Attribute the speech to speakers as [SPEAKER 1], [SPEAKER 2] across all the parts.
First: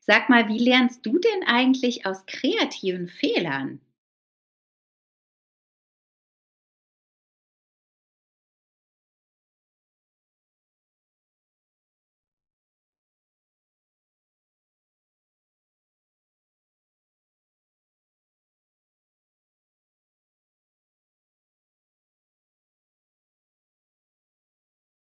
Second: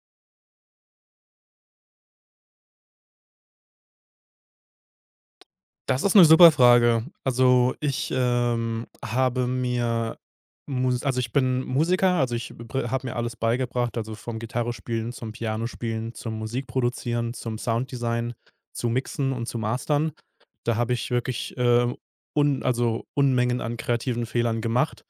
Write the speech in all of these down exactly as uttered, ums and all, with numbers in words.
[SPEAKER 1] Sag mal, wie lernst du denn eigentlich aus kreativen Fehlern?
[SPEAKER 2] Das ist eine super Frage. Also, ich, ähm, habe mir Mus also, ich bin Musiker, also, ich habe mir alles beigebracht, also, vom Gitarrespielen zum Pianospielen, zum Musikproduzieren, zum Sounddesign, zu Mixen und zu Mastern. Da habe ich wirklich, äh, un also, Unmengen an kreativen Fehlern gemacht.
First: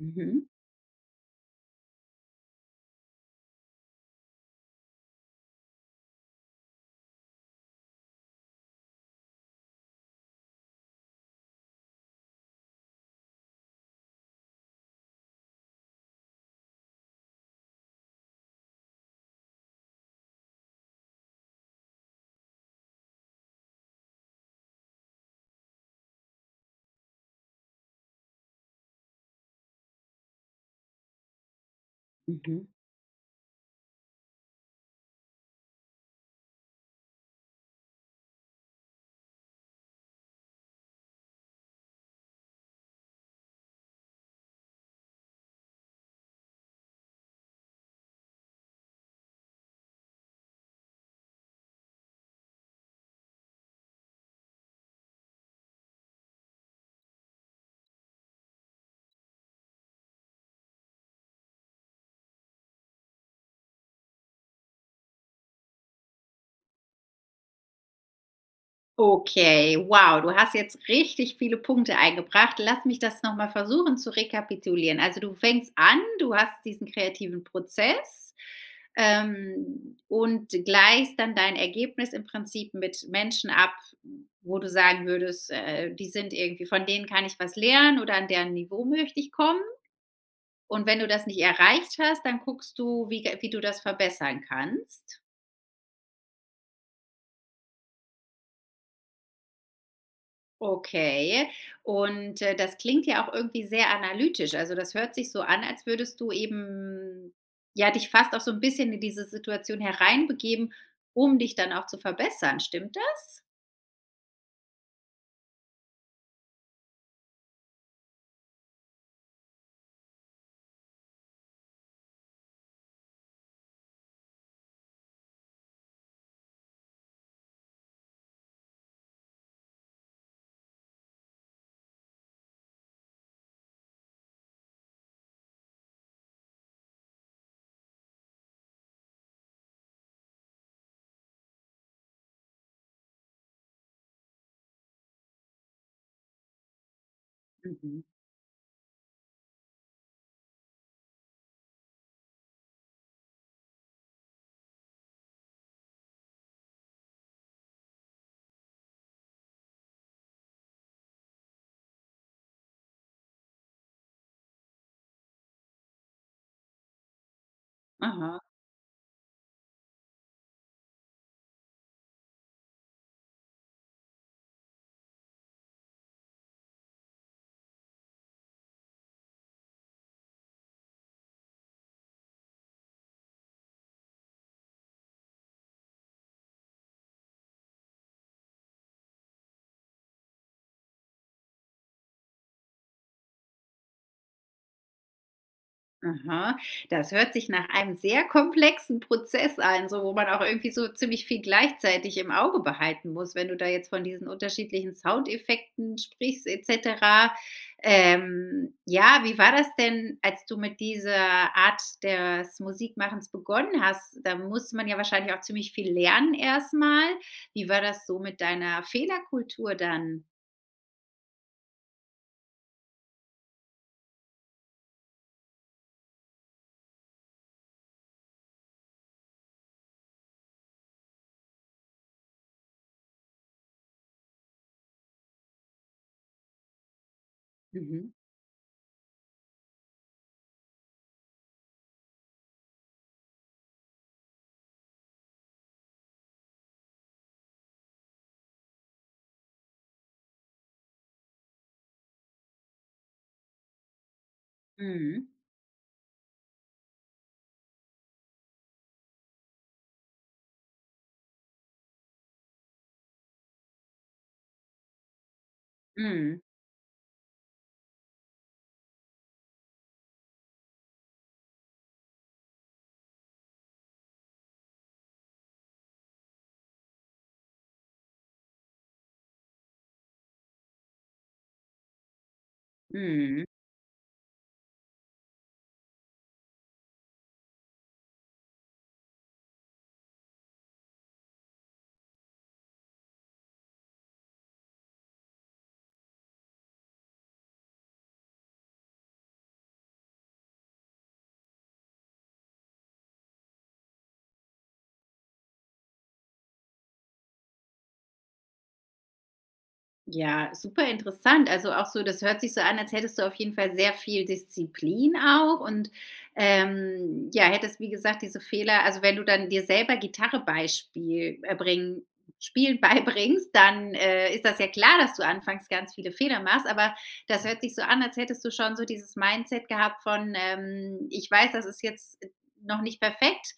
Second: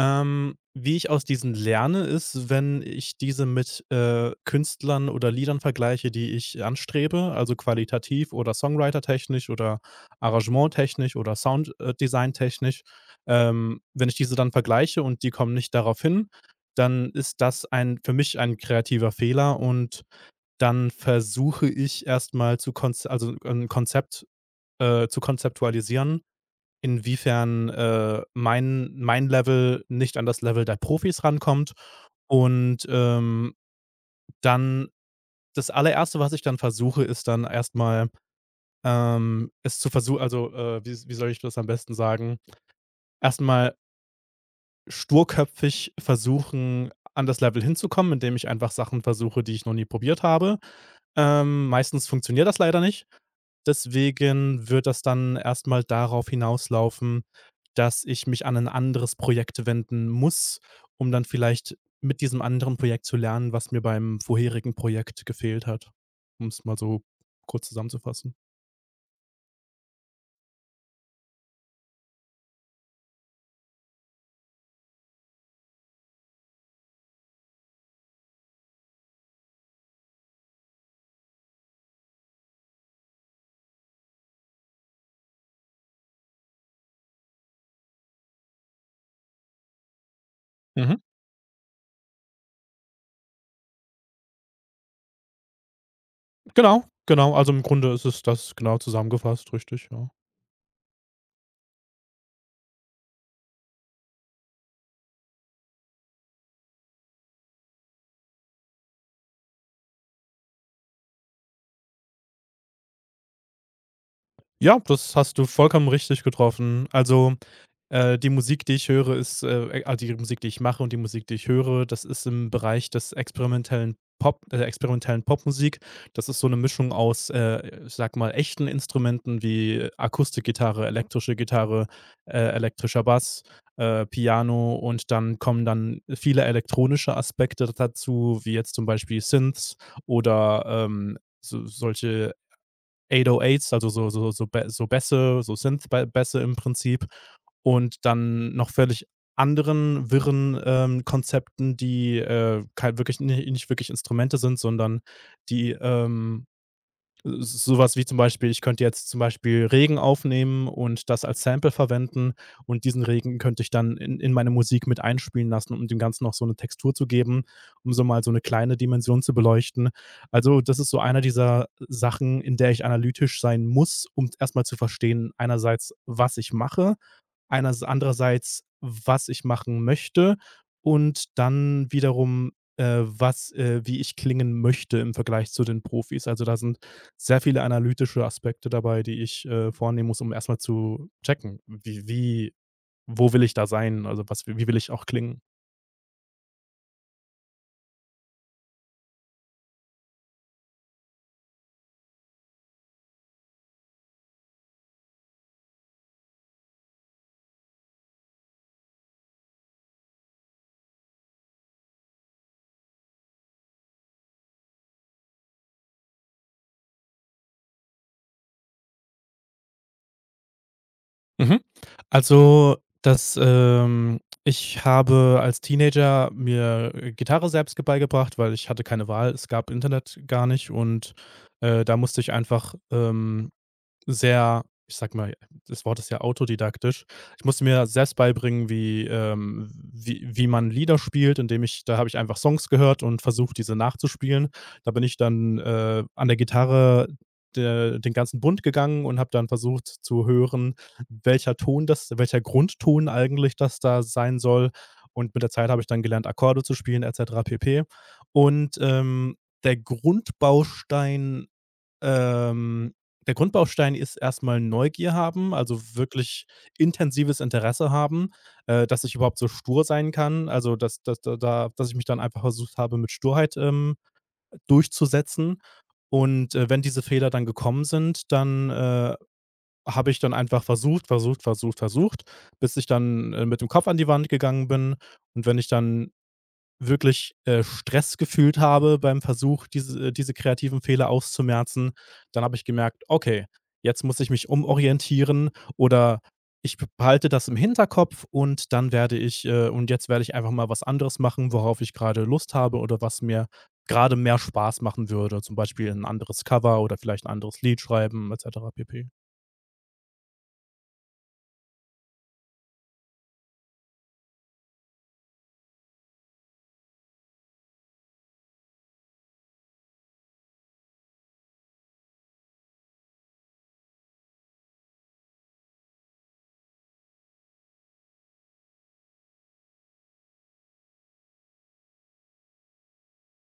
[SPEAKER 1] Mhm,
[SPEAKER 2] wie ich aus diesen lerne, ist, wenn ich diese mit, äh, Künstlern oder Liedern vergleiche, die ich anstrebe, also, qualitativ oder songwritertechnisch oder arrangementtechnisch oder Sounddesigntechnisch. Ähm, wenn ich diese dann vergleiche und die kommen nicht darauf hin, dann ist das ein für mich ein kreativer Fehler und dann versuche ich erstmal zu konz also, ein Konzept, äh, zu konzeptualisieren, inwiefern, äh, mein mein Level nicht an das Level der Profis rankommt.
[SPEAKER 1] mhm.
[SPEAKER 2] Und, ähm, dann das Allererste, was ich dann versuche, ist dann erstmal ähm, es zu versu also, äh, wie wie soll ich das am besten sagen? Erstmal sturköpfig versuchen, an das Level hinzukommen, indem ich einfach Sachen versuche, die ich noch nie probiert habe. Ähm, meistens funktioniert das leider nicht. Deswegen wird das dann erstmal darauf hinauslaufen, dass ich mich an ein anderes Projekt wenden muss, um dann vielleicht mit diesem anderen Projekt zu lernen, was mir beim vorherigen Projekt gefehlt hat, um es mal so kurz zusammenzufassen.
[SPEAKER 1] Okay, wow, du hast jetzt richtig viele Punkte eingebracht. Lass mich das noch mal versuchen zu rekapitulieren. Also, du fängst an, du hast diesen kreativen Prozess, ähm, und gleichst dann dein Ergebnis im Prinzip mit Menschen ab, wo du sagen würdest, äh, die sind irgendwie von denen kann ich was lernen oder an deren Niveau möchte ich kommen. Und
[SPEAKER 2] Mhm.
[SPEAKER 1] wenn du das nicht erreicht hast, dann guckst du, wie wie du das verbessern kannst.
[SPEAKER 2] Genau, genau. Also, im Grunde ist es das genau zusammengefasst, richtig, ja.
[SPEAKER 1] Okay. Und, äh, das klingt ja auch irgendwie sehr analytisch. Also, das hört sich so an, als würdest du eben, ja, dich fast auch so ein bisschen in diese Situation hereinbegeben, um dich dann auch zu verbessern. Stimmt das?
[SPEAKER 2] Ja, das hast du vollkommen richtig getroffen. Also, äh, die Musik, die ich höre, ist äh, äh, also, die Musik, die ich mache und die Musik, die ich höre, das ist im Bereich des experimentellen Pop der experimentellen Popmusik. Das ist so eine Mischung aus, äh, ich sage mal, echten Instrumenten wie Akustikgitarre, elektrische Gitarre, äh, elektrischer Bass, äh, Piano, und dann kommen dann viele elektronische Aspekte dazu, wie jetzt zum Beispiel Synths oder, ähm, so solche achthundertacht s, also so so so Bä so Bässe, so synth Bässe im Prinzip, und
[SPEAKER 1] Mhm.
[SPEAKER 2] dann noch völlig anderen wirren, ähm, Konzepten, die, äh, kei wirklich ni nicht wirklich Instrumente sind, sondern die, ähm sowas wie zum Beispiel, ich könnte jetzt zum Beispiel Regen aufnehmen und das als Sample verwenden und diesen Regen könnte ich dann in in meine Musik mit einspielen lassen, um dem Ganzen noch so eine Textur zu geben, um so mal so
[SPEAKER 1] Aha.
[SPEAKER 2] eine kleine Dimension zu beleuchten. Also, das ist so einer dieser Sachen, in der ich analytisch sein muss, um erstmal zu verstehen einerseits, was ich mache einerseits, andererseits, was ich machen möchte, und dann wiederum, äh, was äh, wie ich klingen möchte im Vergleich zu den Profis. Also, da sind sehr viele analytische Aspekte dabei, die ich, äh, vornehmen muss, um erstmal zu checken, wie wie wo will ich da sein? Also, was wie will ich auch klingen?
[SPEAKER 1] Aha, das hört sich nach einem sehr komplexen Prozess an, so wo man auch irgendwie so ziemlich viel gleichzeitig im Auge behalten muss, wenn du da jetzt von diesen unterschiedlichen Soundeffekten sprichst et cetera. Ähm, ja, wie war das denn, als du mit dieser Art des Musikmachens begonnen hast? Da muss man ja wahrscheinlich auch ziemlich viel lernen erstmal. Wie war das so mit deiner Fehlerkultur dann?
[SPEAKER 2] Mhm. Also, das, ähm ich habe als Teenager mir äh, Gitarre selbst ge beigebracht, weil ich hatte keine Wahl. Es gab Internet gar nicht, und, äh, da musste ich einfach, ähm sehr, ich sag mal, das Wort ist ja autodidaktisch. Ich musste mir
[SPEAKER 1] Mhm.
[SPEAKER 2] selbst beibringen, wie ähm, wie wie man Lieder spielt, indem ich da habe ich einfach Songs gehört und versucht, diese nachzuspielen. Da bin ich dann, äh, an der Gitarre de den ganzen Bund gegangen und habe dann versucht zu hören, welcher Ton das welcher Grundton eigentlich das da sein soll.
[SPEAKER 1] Mhm.
[SPEAKER 2] Und mit der Zeit habe ich dann gelernt, Akkorde zu spielen et cetera pp. Und, ähm, der Grundbaustein ähm, der Grundbaustein ist erst mal Neugier haben, also
[SPEAKER 1] Mhm.
[SPEAKER 2] wirklich intensives Interesse haben, äh, dass ich überhaupt so stur sein kann. Also, dass dass da da dass ich mich dann einfach versucht habe, mit Sturheit, ähm, durchzusetzen. Und, äh, wenn diese Fehler dann gekommen sind, dann, äh, habe ich dann einfach versucht, versucht, versucht, versucht, bis ich dann,
[SPEAKER 1] Mhm.
[SPEAKER 2] äh, mit dem Kopf an die Wand gegangen bin. Und wenn ich dann wirklich, äh, Stress gefühlt habe beim Versuch, diese äh, diese kreativen Fehler auszumerzen. Dann habe ich gemerkt: „Okay, jetzt muss ich mich umorientieren oder ich behalte das im Hinterkopf und dann werde ich äh, und jetzt werde ich einfach mal was anderes machen, worauf ich gerade Lust habe oder was mir gerade mehr Spaß machen würde.“ Zum Beispiel ein anderes Cover oder vielleicht ein anderes Lied schreiben et cetera pp.
[SPEAKER 1] Ja, super interessant. Also auch so, das hört sich so an, als hättest du auf jeden Fall sehr viel Disziplin auch und, ähm, ja, hättest, wie gesagt, diese Fehler also wenn du dann dir selber Gitarre Beispiel äh, bringen Spielen beibringst, dann, äh, ist das ja klar, dass du anfangs ganz viele Fehler machst, aber das hört sich so an, als hättest du schon so dieses Mindset gehabt von, ähm: „Ich weiß, das ist jetzt, äh, noch nicht perfekt,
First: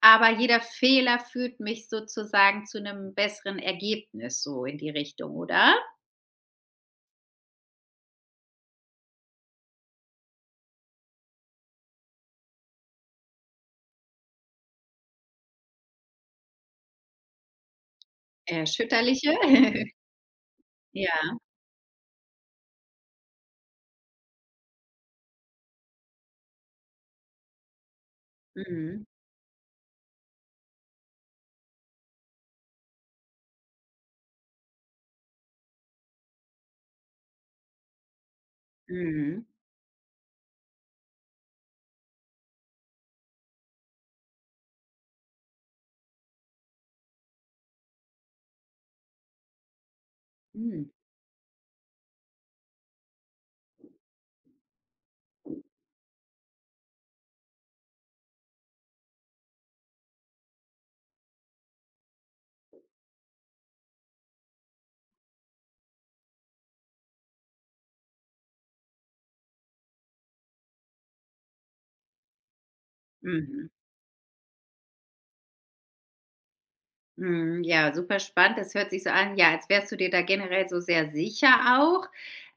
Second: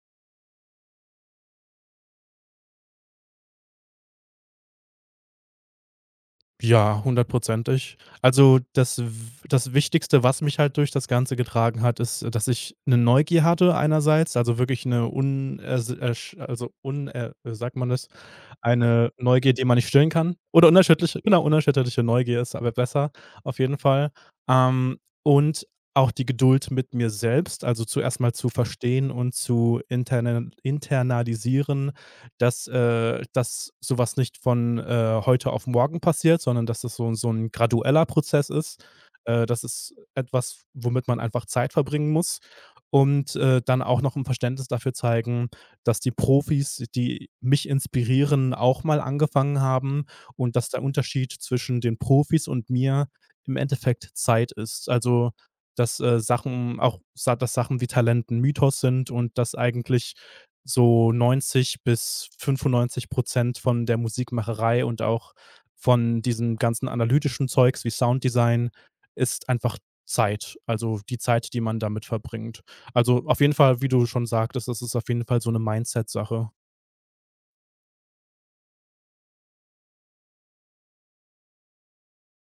[SPEAKER 1] aber jeder Fehler führt mich sozusagen zu einem besseren Ergebnis“, so in die Richtung, oder?
[SPEAKER 2] Ja, hundertprozentig. Also, das W das Wichtigste, was mich halt durch das Ganze getragen hat, ist, äh, dass ich eine Neugier hatte einerseits, also wirklich eine un äh, s äh, sch also un äh, äh, sagt man das? Eine
[SPEAKER 1] Erschütterliche?
[SPEAKER 2] Neugier, die man nicht stillen kann, oder unerschütterliche
[SPEAKER 1] Ja.
[SPEAKER 2] genau, unerschütterliche Neugier ist aber besser, auf jeden Fall. Ähm, und auch die Geduld mit mir selbst, also zuerst mal zu
[SPEAKER 1] Mhm.
[SPEAKER 2] verstehen und zu internal internalisieren, dass, äh dass so was nicht von, äh, heute auf morgen passiert, sondern dass das so 'n so 'n gradueller Prozess ist.
[SPEAKER 1] Mhm.
[SPEAKER 2] Äh, das ist etwas, womit man einfach Zeit verbringen muss und, äh, dann auch noch 'n Verständnis dafür zeigen, dass die Profis, die mich inspirieren, auch mal angefangen haben und dass der
[SPEAKER 1] Mhm.
[SPEAKER 2] Unterschied zwischen den Profis und mir im Endeffekt Zeit ist. Also, dass, äh, Sachen auch sa dass Sachen wie Talent 'n Mythos sind und dass eigentlich so neunzig bis fünfundneunzig von der Musikmacherei und auch von diesem ganzen analytischen Zeugs wie Sounddesign ist einfach Zeit also die Zeit, die man damit verbringt. Also, auf jeden
[SPEAKER 1] Mhm.
[SPEAKER 2] Fall, wie du schon sagtest, das ist auf jeden Fall so eine Mindset-Sache.
[SPEAKER 1] Mhm, ja, super spannend. Das hört sich so an, ja, als wärst du dir da generell so sehr sicher auch.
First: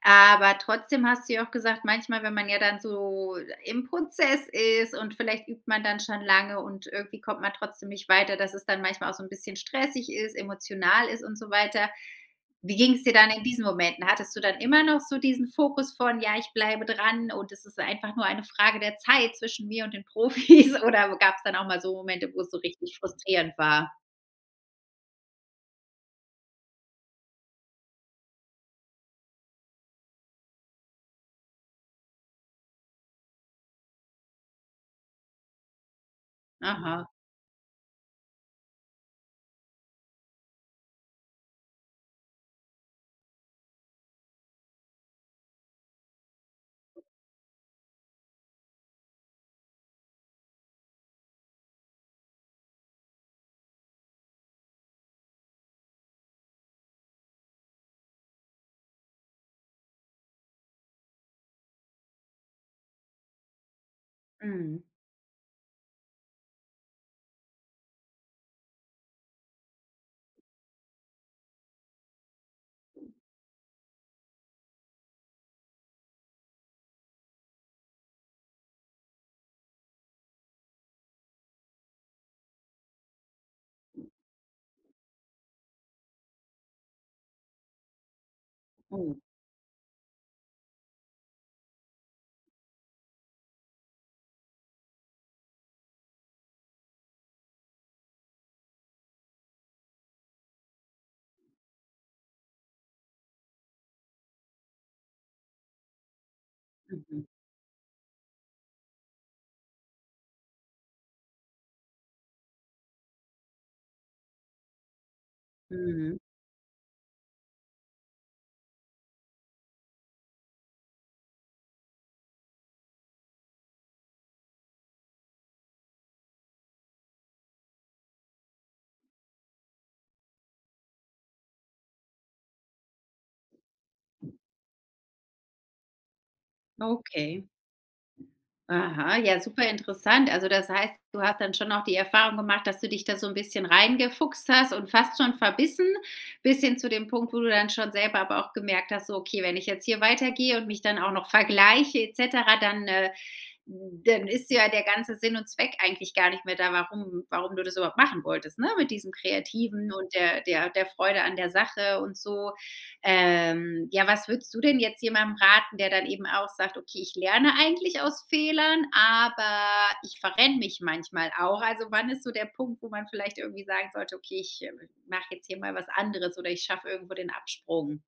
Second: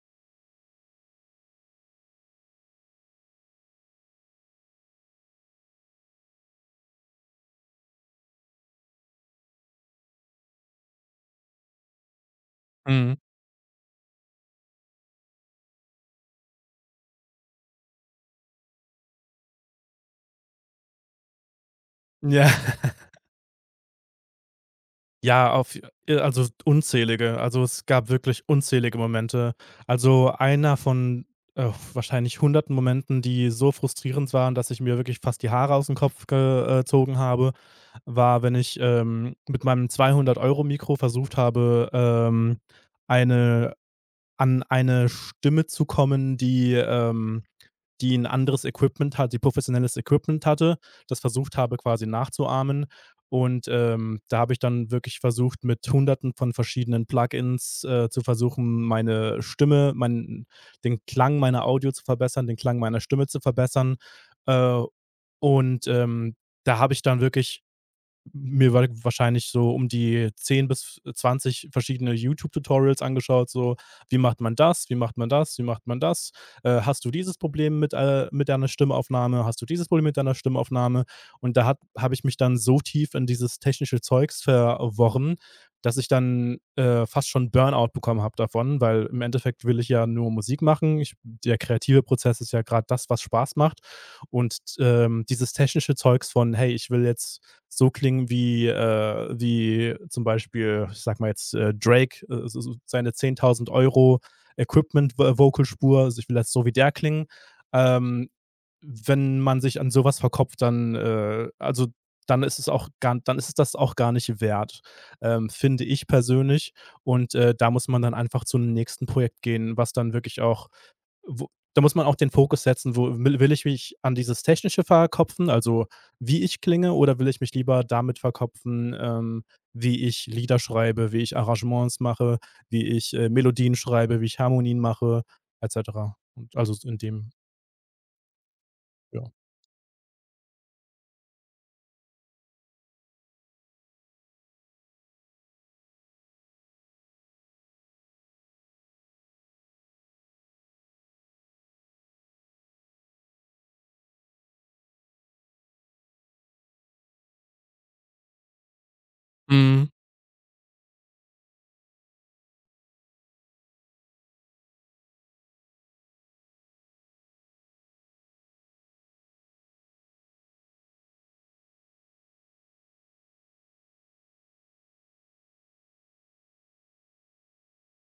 [SPEAKER 1] Aber trotzdem hast du ja auch gesagt, manchmal, wenn man ja dann so im Prozess ist und vielleicht übt man dann schon lange und irgendwie kommt man trotzdem nicht weiter, dass es dann manchmal auch so ein bisschen stressig ist, emotional ist und so weiter. Wie ging es dir
[SPEAKER 2] Mhm.
[SPEAKER 1] dann in diesen Momenten? Hattest du dann immer noch so diesen Fokus von: „Ja, ich bleibe dran und es ist einfach nur eine Frage der Zeit zwischen mir und den Profis“, oder gab es dann auch mal so Momente, wo
[SPEAKER 2] Ja.
[SPEAKER 1] es so richtig frustrierend war?
[SPEAKER 2] Ja, auf äh, also unzählige. Also, es gab wirklich unzählige Momente. Also, einer von, äh, wahrscheinlich hunderten Momenten, die so frustrierend waren, dass ich mir wirklich fast die Haare aus dem Kopf
[SPEAKER 1] Aha.
[SPEAKER 2] gezogen habe, war, wenn ich, ähm, mit meinem zweihundert Euro Mikro versucht habe, ähm, eine an eine Stimme zu kommen, die, ähm die ein anderes Equipment hat, die professionelles Equipment hatte, das versucht habe, quasi nachzuahmen. Und, ähm, da habe ich dann wirklich versucht, mit Hunderten von verschiedenen Plugins, äh, zu versuchen, meine Stimme, meinen den Klang meiner Audio zu verbessern, den Klang meiner Stimme zu verbessern. Äh,
[SPEAKER 1] Mhm.
[SPEAKER 2] und, ähm, da habe ich dann wirklich mir war wahrscheinlich so um die zehn bis zwanzig verschiedene YouTube-Tutorials angeschaut, so: „Wie macht man das? Wie macht man das? Wie macht man das? Äh, hast du dieses Problem mit, äh mit deiner Stimmaufnahme? Hast du dieses Problem mit deiner Stimmaufnahme?“ Und da hat habe ich mich dann so tief in dieses technische Zeugs verworren, dass ich dann, äh, fast schon Burnout bekommen habe davon, weil
[SPEAKER 1] Oh,
[SPEAKER 2] im Endeffekt will ich ja nur Musik machen. Ich Der kreative Prozess ist ja gerade das, was Spaß macht. Und, ähm, dieses technische Zeugs von: „Hey, ich will jetzt so klingen wie, äh, wie zum Beispiel, ich sag mal jetzt, äh, Drake, äh, s s seine zehntausend Euro Equipment Vo Vocalspur. Also, ich will jetzt so wie der klingen.
[SPEAKER 1] mhm,
[SPEAKER 2] Ähm, wenn man sich an sowas verkopft, dann, äh also, dann ist es auch gar dann ist es das auch gar nicht wert, ähm, finde ich
[SPEAKER 1] mhm.
[SPEAKER 2] persönlich. Und, äh, da muss man dann einfach zu einem nächsten Projekt gehen, was dann wirklich auch wo da muss man auch den Fokus setzen, wo will will ich mich an dieses Technische verkopfen, also, wie ich klinge, oder will ich mich lieber damit verkopfen, ähm, wie ich Lieder schreibe, wie ich Arrangements mache, wie ich, äh, Melodien schreibe, wie ich Harmonien mache et cetera. Und also, so in dem
[SPEAKER 1] Okay. Aha,
[SPEAKER 2] ja.
[SPEAKER 1] ja, super interessant. Also, das heißt, du hast dann schon auch die Erfahrung gemacht, dass du dich da so ein bisschen reingefuchst hast und fast schon verbissen, bis hin zu dem Punkt, wo du dann schon selber aber auch gemerkt hast, so: „Okay, wenn ich jetzt hier weitergehe und mich dann auch noch vergleiche et cetera, dann, äh dann ist ja der ganze Sinn und Zweck eigentlich gar nicht mehr da, warum warum du das überhaupt machen wolltest“, ne? Mit diesem
[SPEAKER 2] Mhm.
[SPEAKER 1] Kreativen und der der der Freude an der Sache und so. Ähm, ja, was würdest du denn jetzt jemandem raten, der dann eben auch sagt: „Okay, ich lerne eigentlich aus Fehlern, aber ich verrenne mich manchmal auch.“ Also, wann ist so der Punkt, wo man vielleicht irgendwie sagen sollte: „Okay, ich, äh, mache jetzt hier mal was anderes oder ich schaffe irgendwo den Absprung?“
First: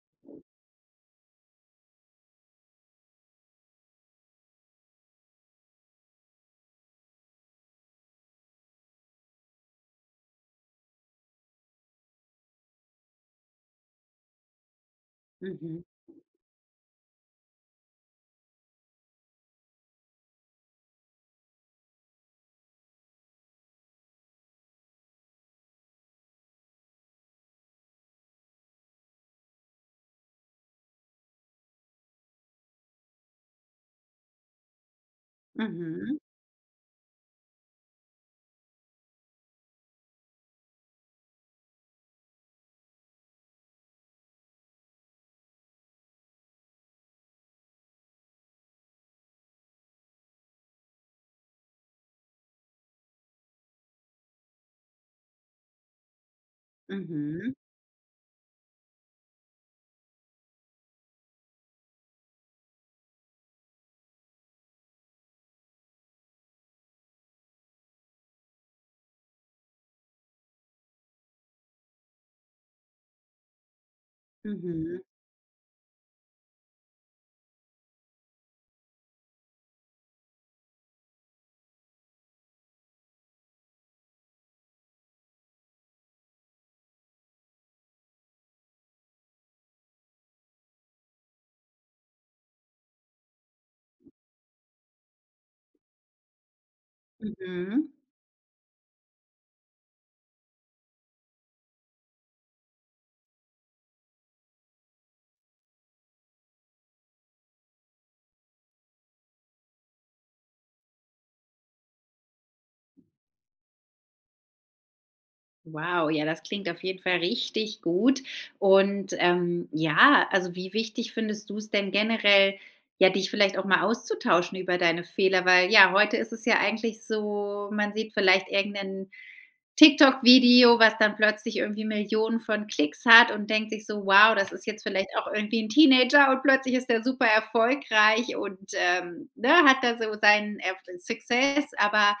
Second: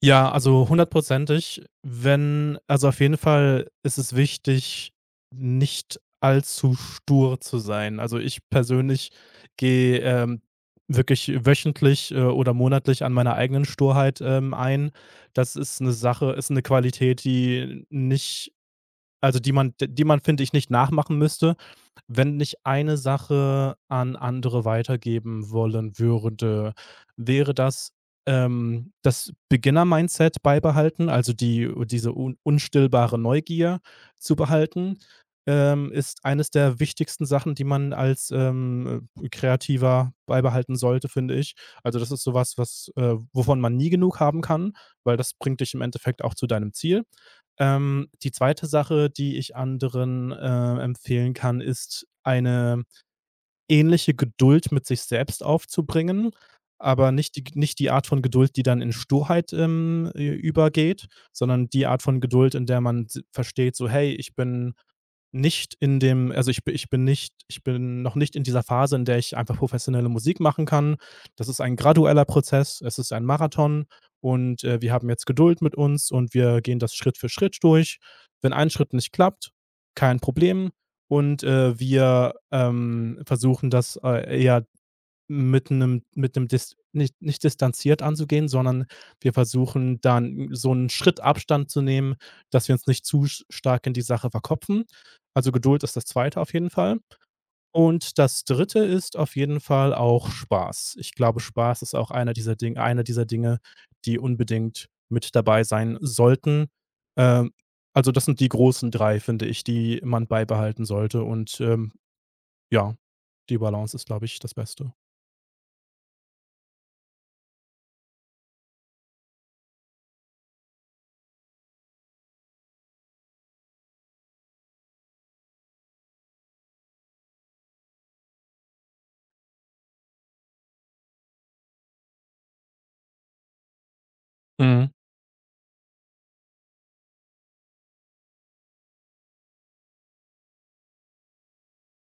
[SPEAKER 2] Ja, also hundertprozentig. Wenn also Auf jeden Fall ist es wichtig, nicht allzu stur zu sein. Also, ich persönlich gehe, ähm, wirklich wöchentlich, äh, oder monatlich an meiner eigenen Sturheit, ähm, ein. Das ist
[SPEAKER 1] Mhm.
[SPEAKER 2] eine Sache ist eine Qualität, die nicht also, die man, die man, finde ich, nicht nachmachen müsste. Wenn ich eine Sache an andere weitergeben wollen würde, wäre das, ähm, das Beginner-Mindset beibehalten, also die diese un unstillbare Neugier zu behalten. Ähm,
[SPEAKER 1] Mhm.
[SPEAKER 2] ist eines der wichtigsten Sachen, die man als, ähm, äh, Kreativer beibehalten sollte, finde ich. Also, das ist sowas, was, was äh, wovon man nie genug haben kann, weil das bringt dich im Endeffekt auch zu deinem Ziel. Ähm, die zweite Sache, die ich anderen, äh, empfehlen kann, ist eine ähnliche Geduld mit sich selbst aufzubringen, aber nicht die
[SPEAKER 1] Mhm.
[SPEAKER 2] nicht die Art von Geduld, die dann in Sturheit, ähm, ü übergeht, sondern die Art von Geduld, in der man s versteht, so: „Hey, ich bin nicht in dem also, ich bin ich bin nicht ich bin noch nicht in dieser Phase, in der ich einfach professionelle Musik machen kann. Das ist ein gradueller Prozess, es ist ein Marathon, und, äh, wir
[SPEAKER 1] Mhm.
[SPEAKER 2] haben jetzt Geduld mit uns und wir gehen das Schritt für Schritt durch. Wenn ein Schritt nicht klappt, kein Problem. Und, äh, wir, ähm, versuchen das, äh, eher mit einem mit einem dis nicht nicht distanziert anzugehen, sondern wir versuchen dann so einen Schritt Abstand zu nehmen, dass wir uns nicht zu stark in die Sache verkopfen. Also, Geduld ist das Zweite, auf jeden Fall.
[SPEAKER 1] Mhm. Mhm.
[SPEAKER 2] Und das Dritte ist auf jeden Fall auch Spaß. Ich glaube, Spaß ist auch einer dieser Dinge, einer dieser Dinge, die unbedingt mit dabei sein sollten. Ähm, also, das sind die großen drei, finde ich, die man beibehalten sollte und, ähm, ja, die Balance ist, glaube ich, das Beste.
[SPEAKER 1] Wow, ja, das klingt auf jeden Fall richtig gut. Und ähm, ja, also wie wichtig findest du es denn generell, ja, dich vielleicht auch mal auszutauschen über deine Fehler? Weil ja, heute ist es ja eigentlich so, man sieht vielleicht irgendeinen TikTok-Video, was dann plötzlich irgendwie Millionen von Klicks hat und denkt sich so, wow, das ist jetzt
[SPEAKER 2] Mhm.
[SPEAKER 1] vielleicht auch irgendwie ein Teenager und plötzlich ist der super erfolgreich und ähm, ne, hat da so seinen Erf- Success, aber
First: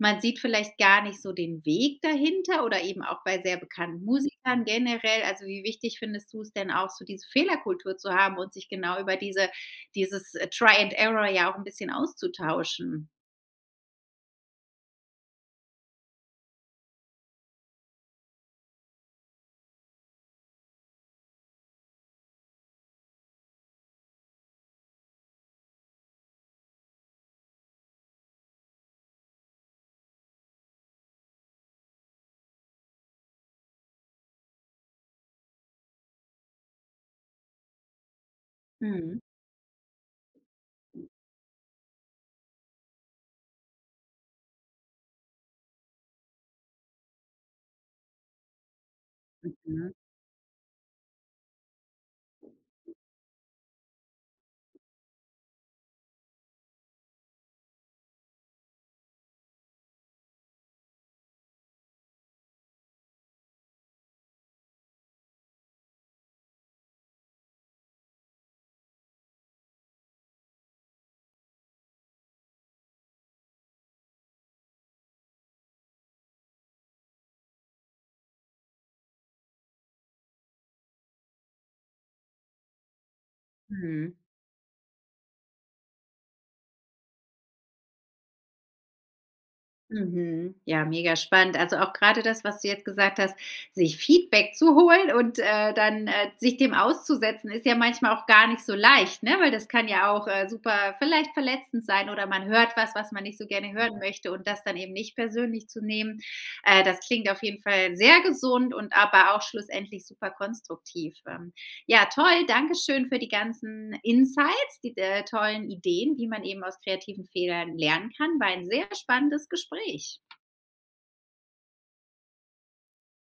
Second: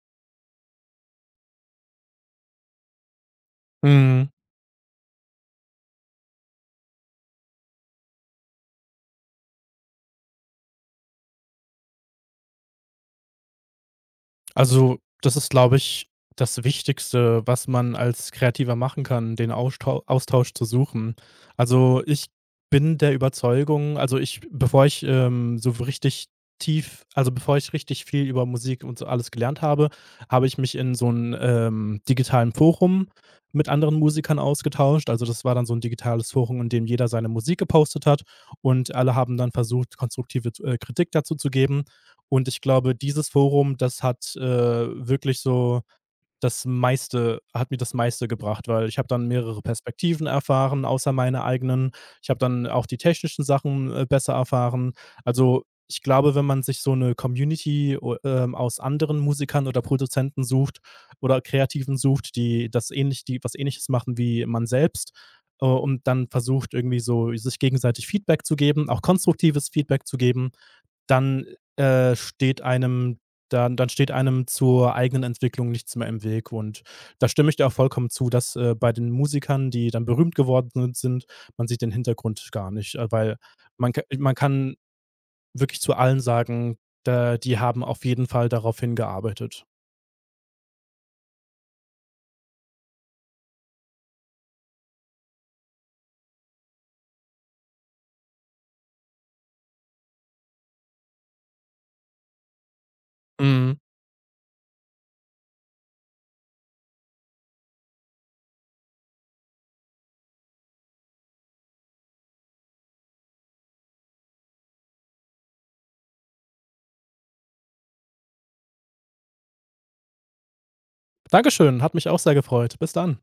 [SPEAKER 1] man sieht vielleicht gar nicht so den Weg dahinter oder eben auch bei sehr bekannten
[SPEAKER 2] Mhm.
[SPEAKER 1] Musikern generell. Also, wie wichtig findest du es denn auch, so diese Fehlerkultur zu haben und sich genau über diese dieses, äh, Try and Error ja auch 'n bisschen auszutauschen?
[SPEAKER 2] Also, das ist, glaube ich, das Wichtigste, was man als Kreativer machen kann, den Austau Austausch zu suchen. Also, ich bin der Überzeugung also, ich bevor ich, ähm, so richtig tief also, bevor ich richtig viel über Musik und so alles gelernt habe, habe ich mich in so 'n, ähm, digitalen Forum mit anderen Musikern ausgetauscht. Also, das war dann so ein digitales Forum, in dem jeder seine Musik gepostet hat und alle
[SPEAKER 1] Mhm,
[SPEAKER 2] haben dann versucht, konstruktive, äh, Kritik dazu zu geben. Und ich glaube, dieses Forum, das hat äh, wirklich so das meiste hat mir das meiste gebracht, weil ich habe dann mehrere
[SPEAKER 1] mhm,
[SPEAKER 2] Perspektiven erfahren, außer meine eigenen. Ich habe dann auch die technischen Sachen, äh, besser erfahren. Also, ich glaube, wenn man sich so eine Community o ähm, aus anderen Musikern oder Produzenten sucht oder Kreativen sucht, die das ähnlich die was Ähnliches machen wie man selbst, äh, und dann versucht, irgendwie so sich gegenseitig Feedback zu geben, auch konstruktives Feedback zu geben, dann, äh, steht einem dann dann steht einem zur eigenen Entwicklung nichts mehr im Weg. Und da stimme ich dir auch vollkommen zu, dass, äh, bei den Musikern, die dann berühmt geworden sind, man sieht den Hintergrund gar nicht, äh, weil man ka
[SPEAKER 1] mhm.
[SPEAKER 2] man kann wirklich zu allen sagen, da die haben auf jeden Fall darauf hingearbeitet.
[SPEAKER 1] Mhm. Ja, mega spannend. Also auch gerade das, was du jetzt gesagt hast, sich Feedback zu holen und, äh, dann, äh, sich dem auszusetzen, ist ja manchmal auch gar nicht so leicht, ne? Weil das kann ja auch, äh, super vielleicht verletzend sein oder man hört was, was man nicht so gerne
[SPEAKER 2] Mhm.
[SPEAKER 1] hören möchte und das dann eben nicht persönlich zu nehmen. Äh, das klingt auf jeden Fall sehr gesund und aber auch schlussendlich super konstruktiv. Ähm. Ja, toll. Dankeschön für die ganzen Insights, die äh, tollen Ideen, wie man eben aus kreativen Fehlern lernen kann. War ein sehr spannendes Gespräch.
[SPEAKER 2] Dankeschön, hat mich auch sehr gefreut. Bis dann.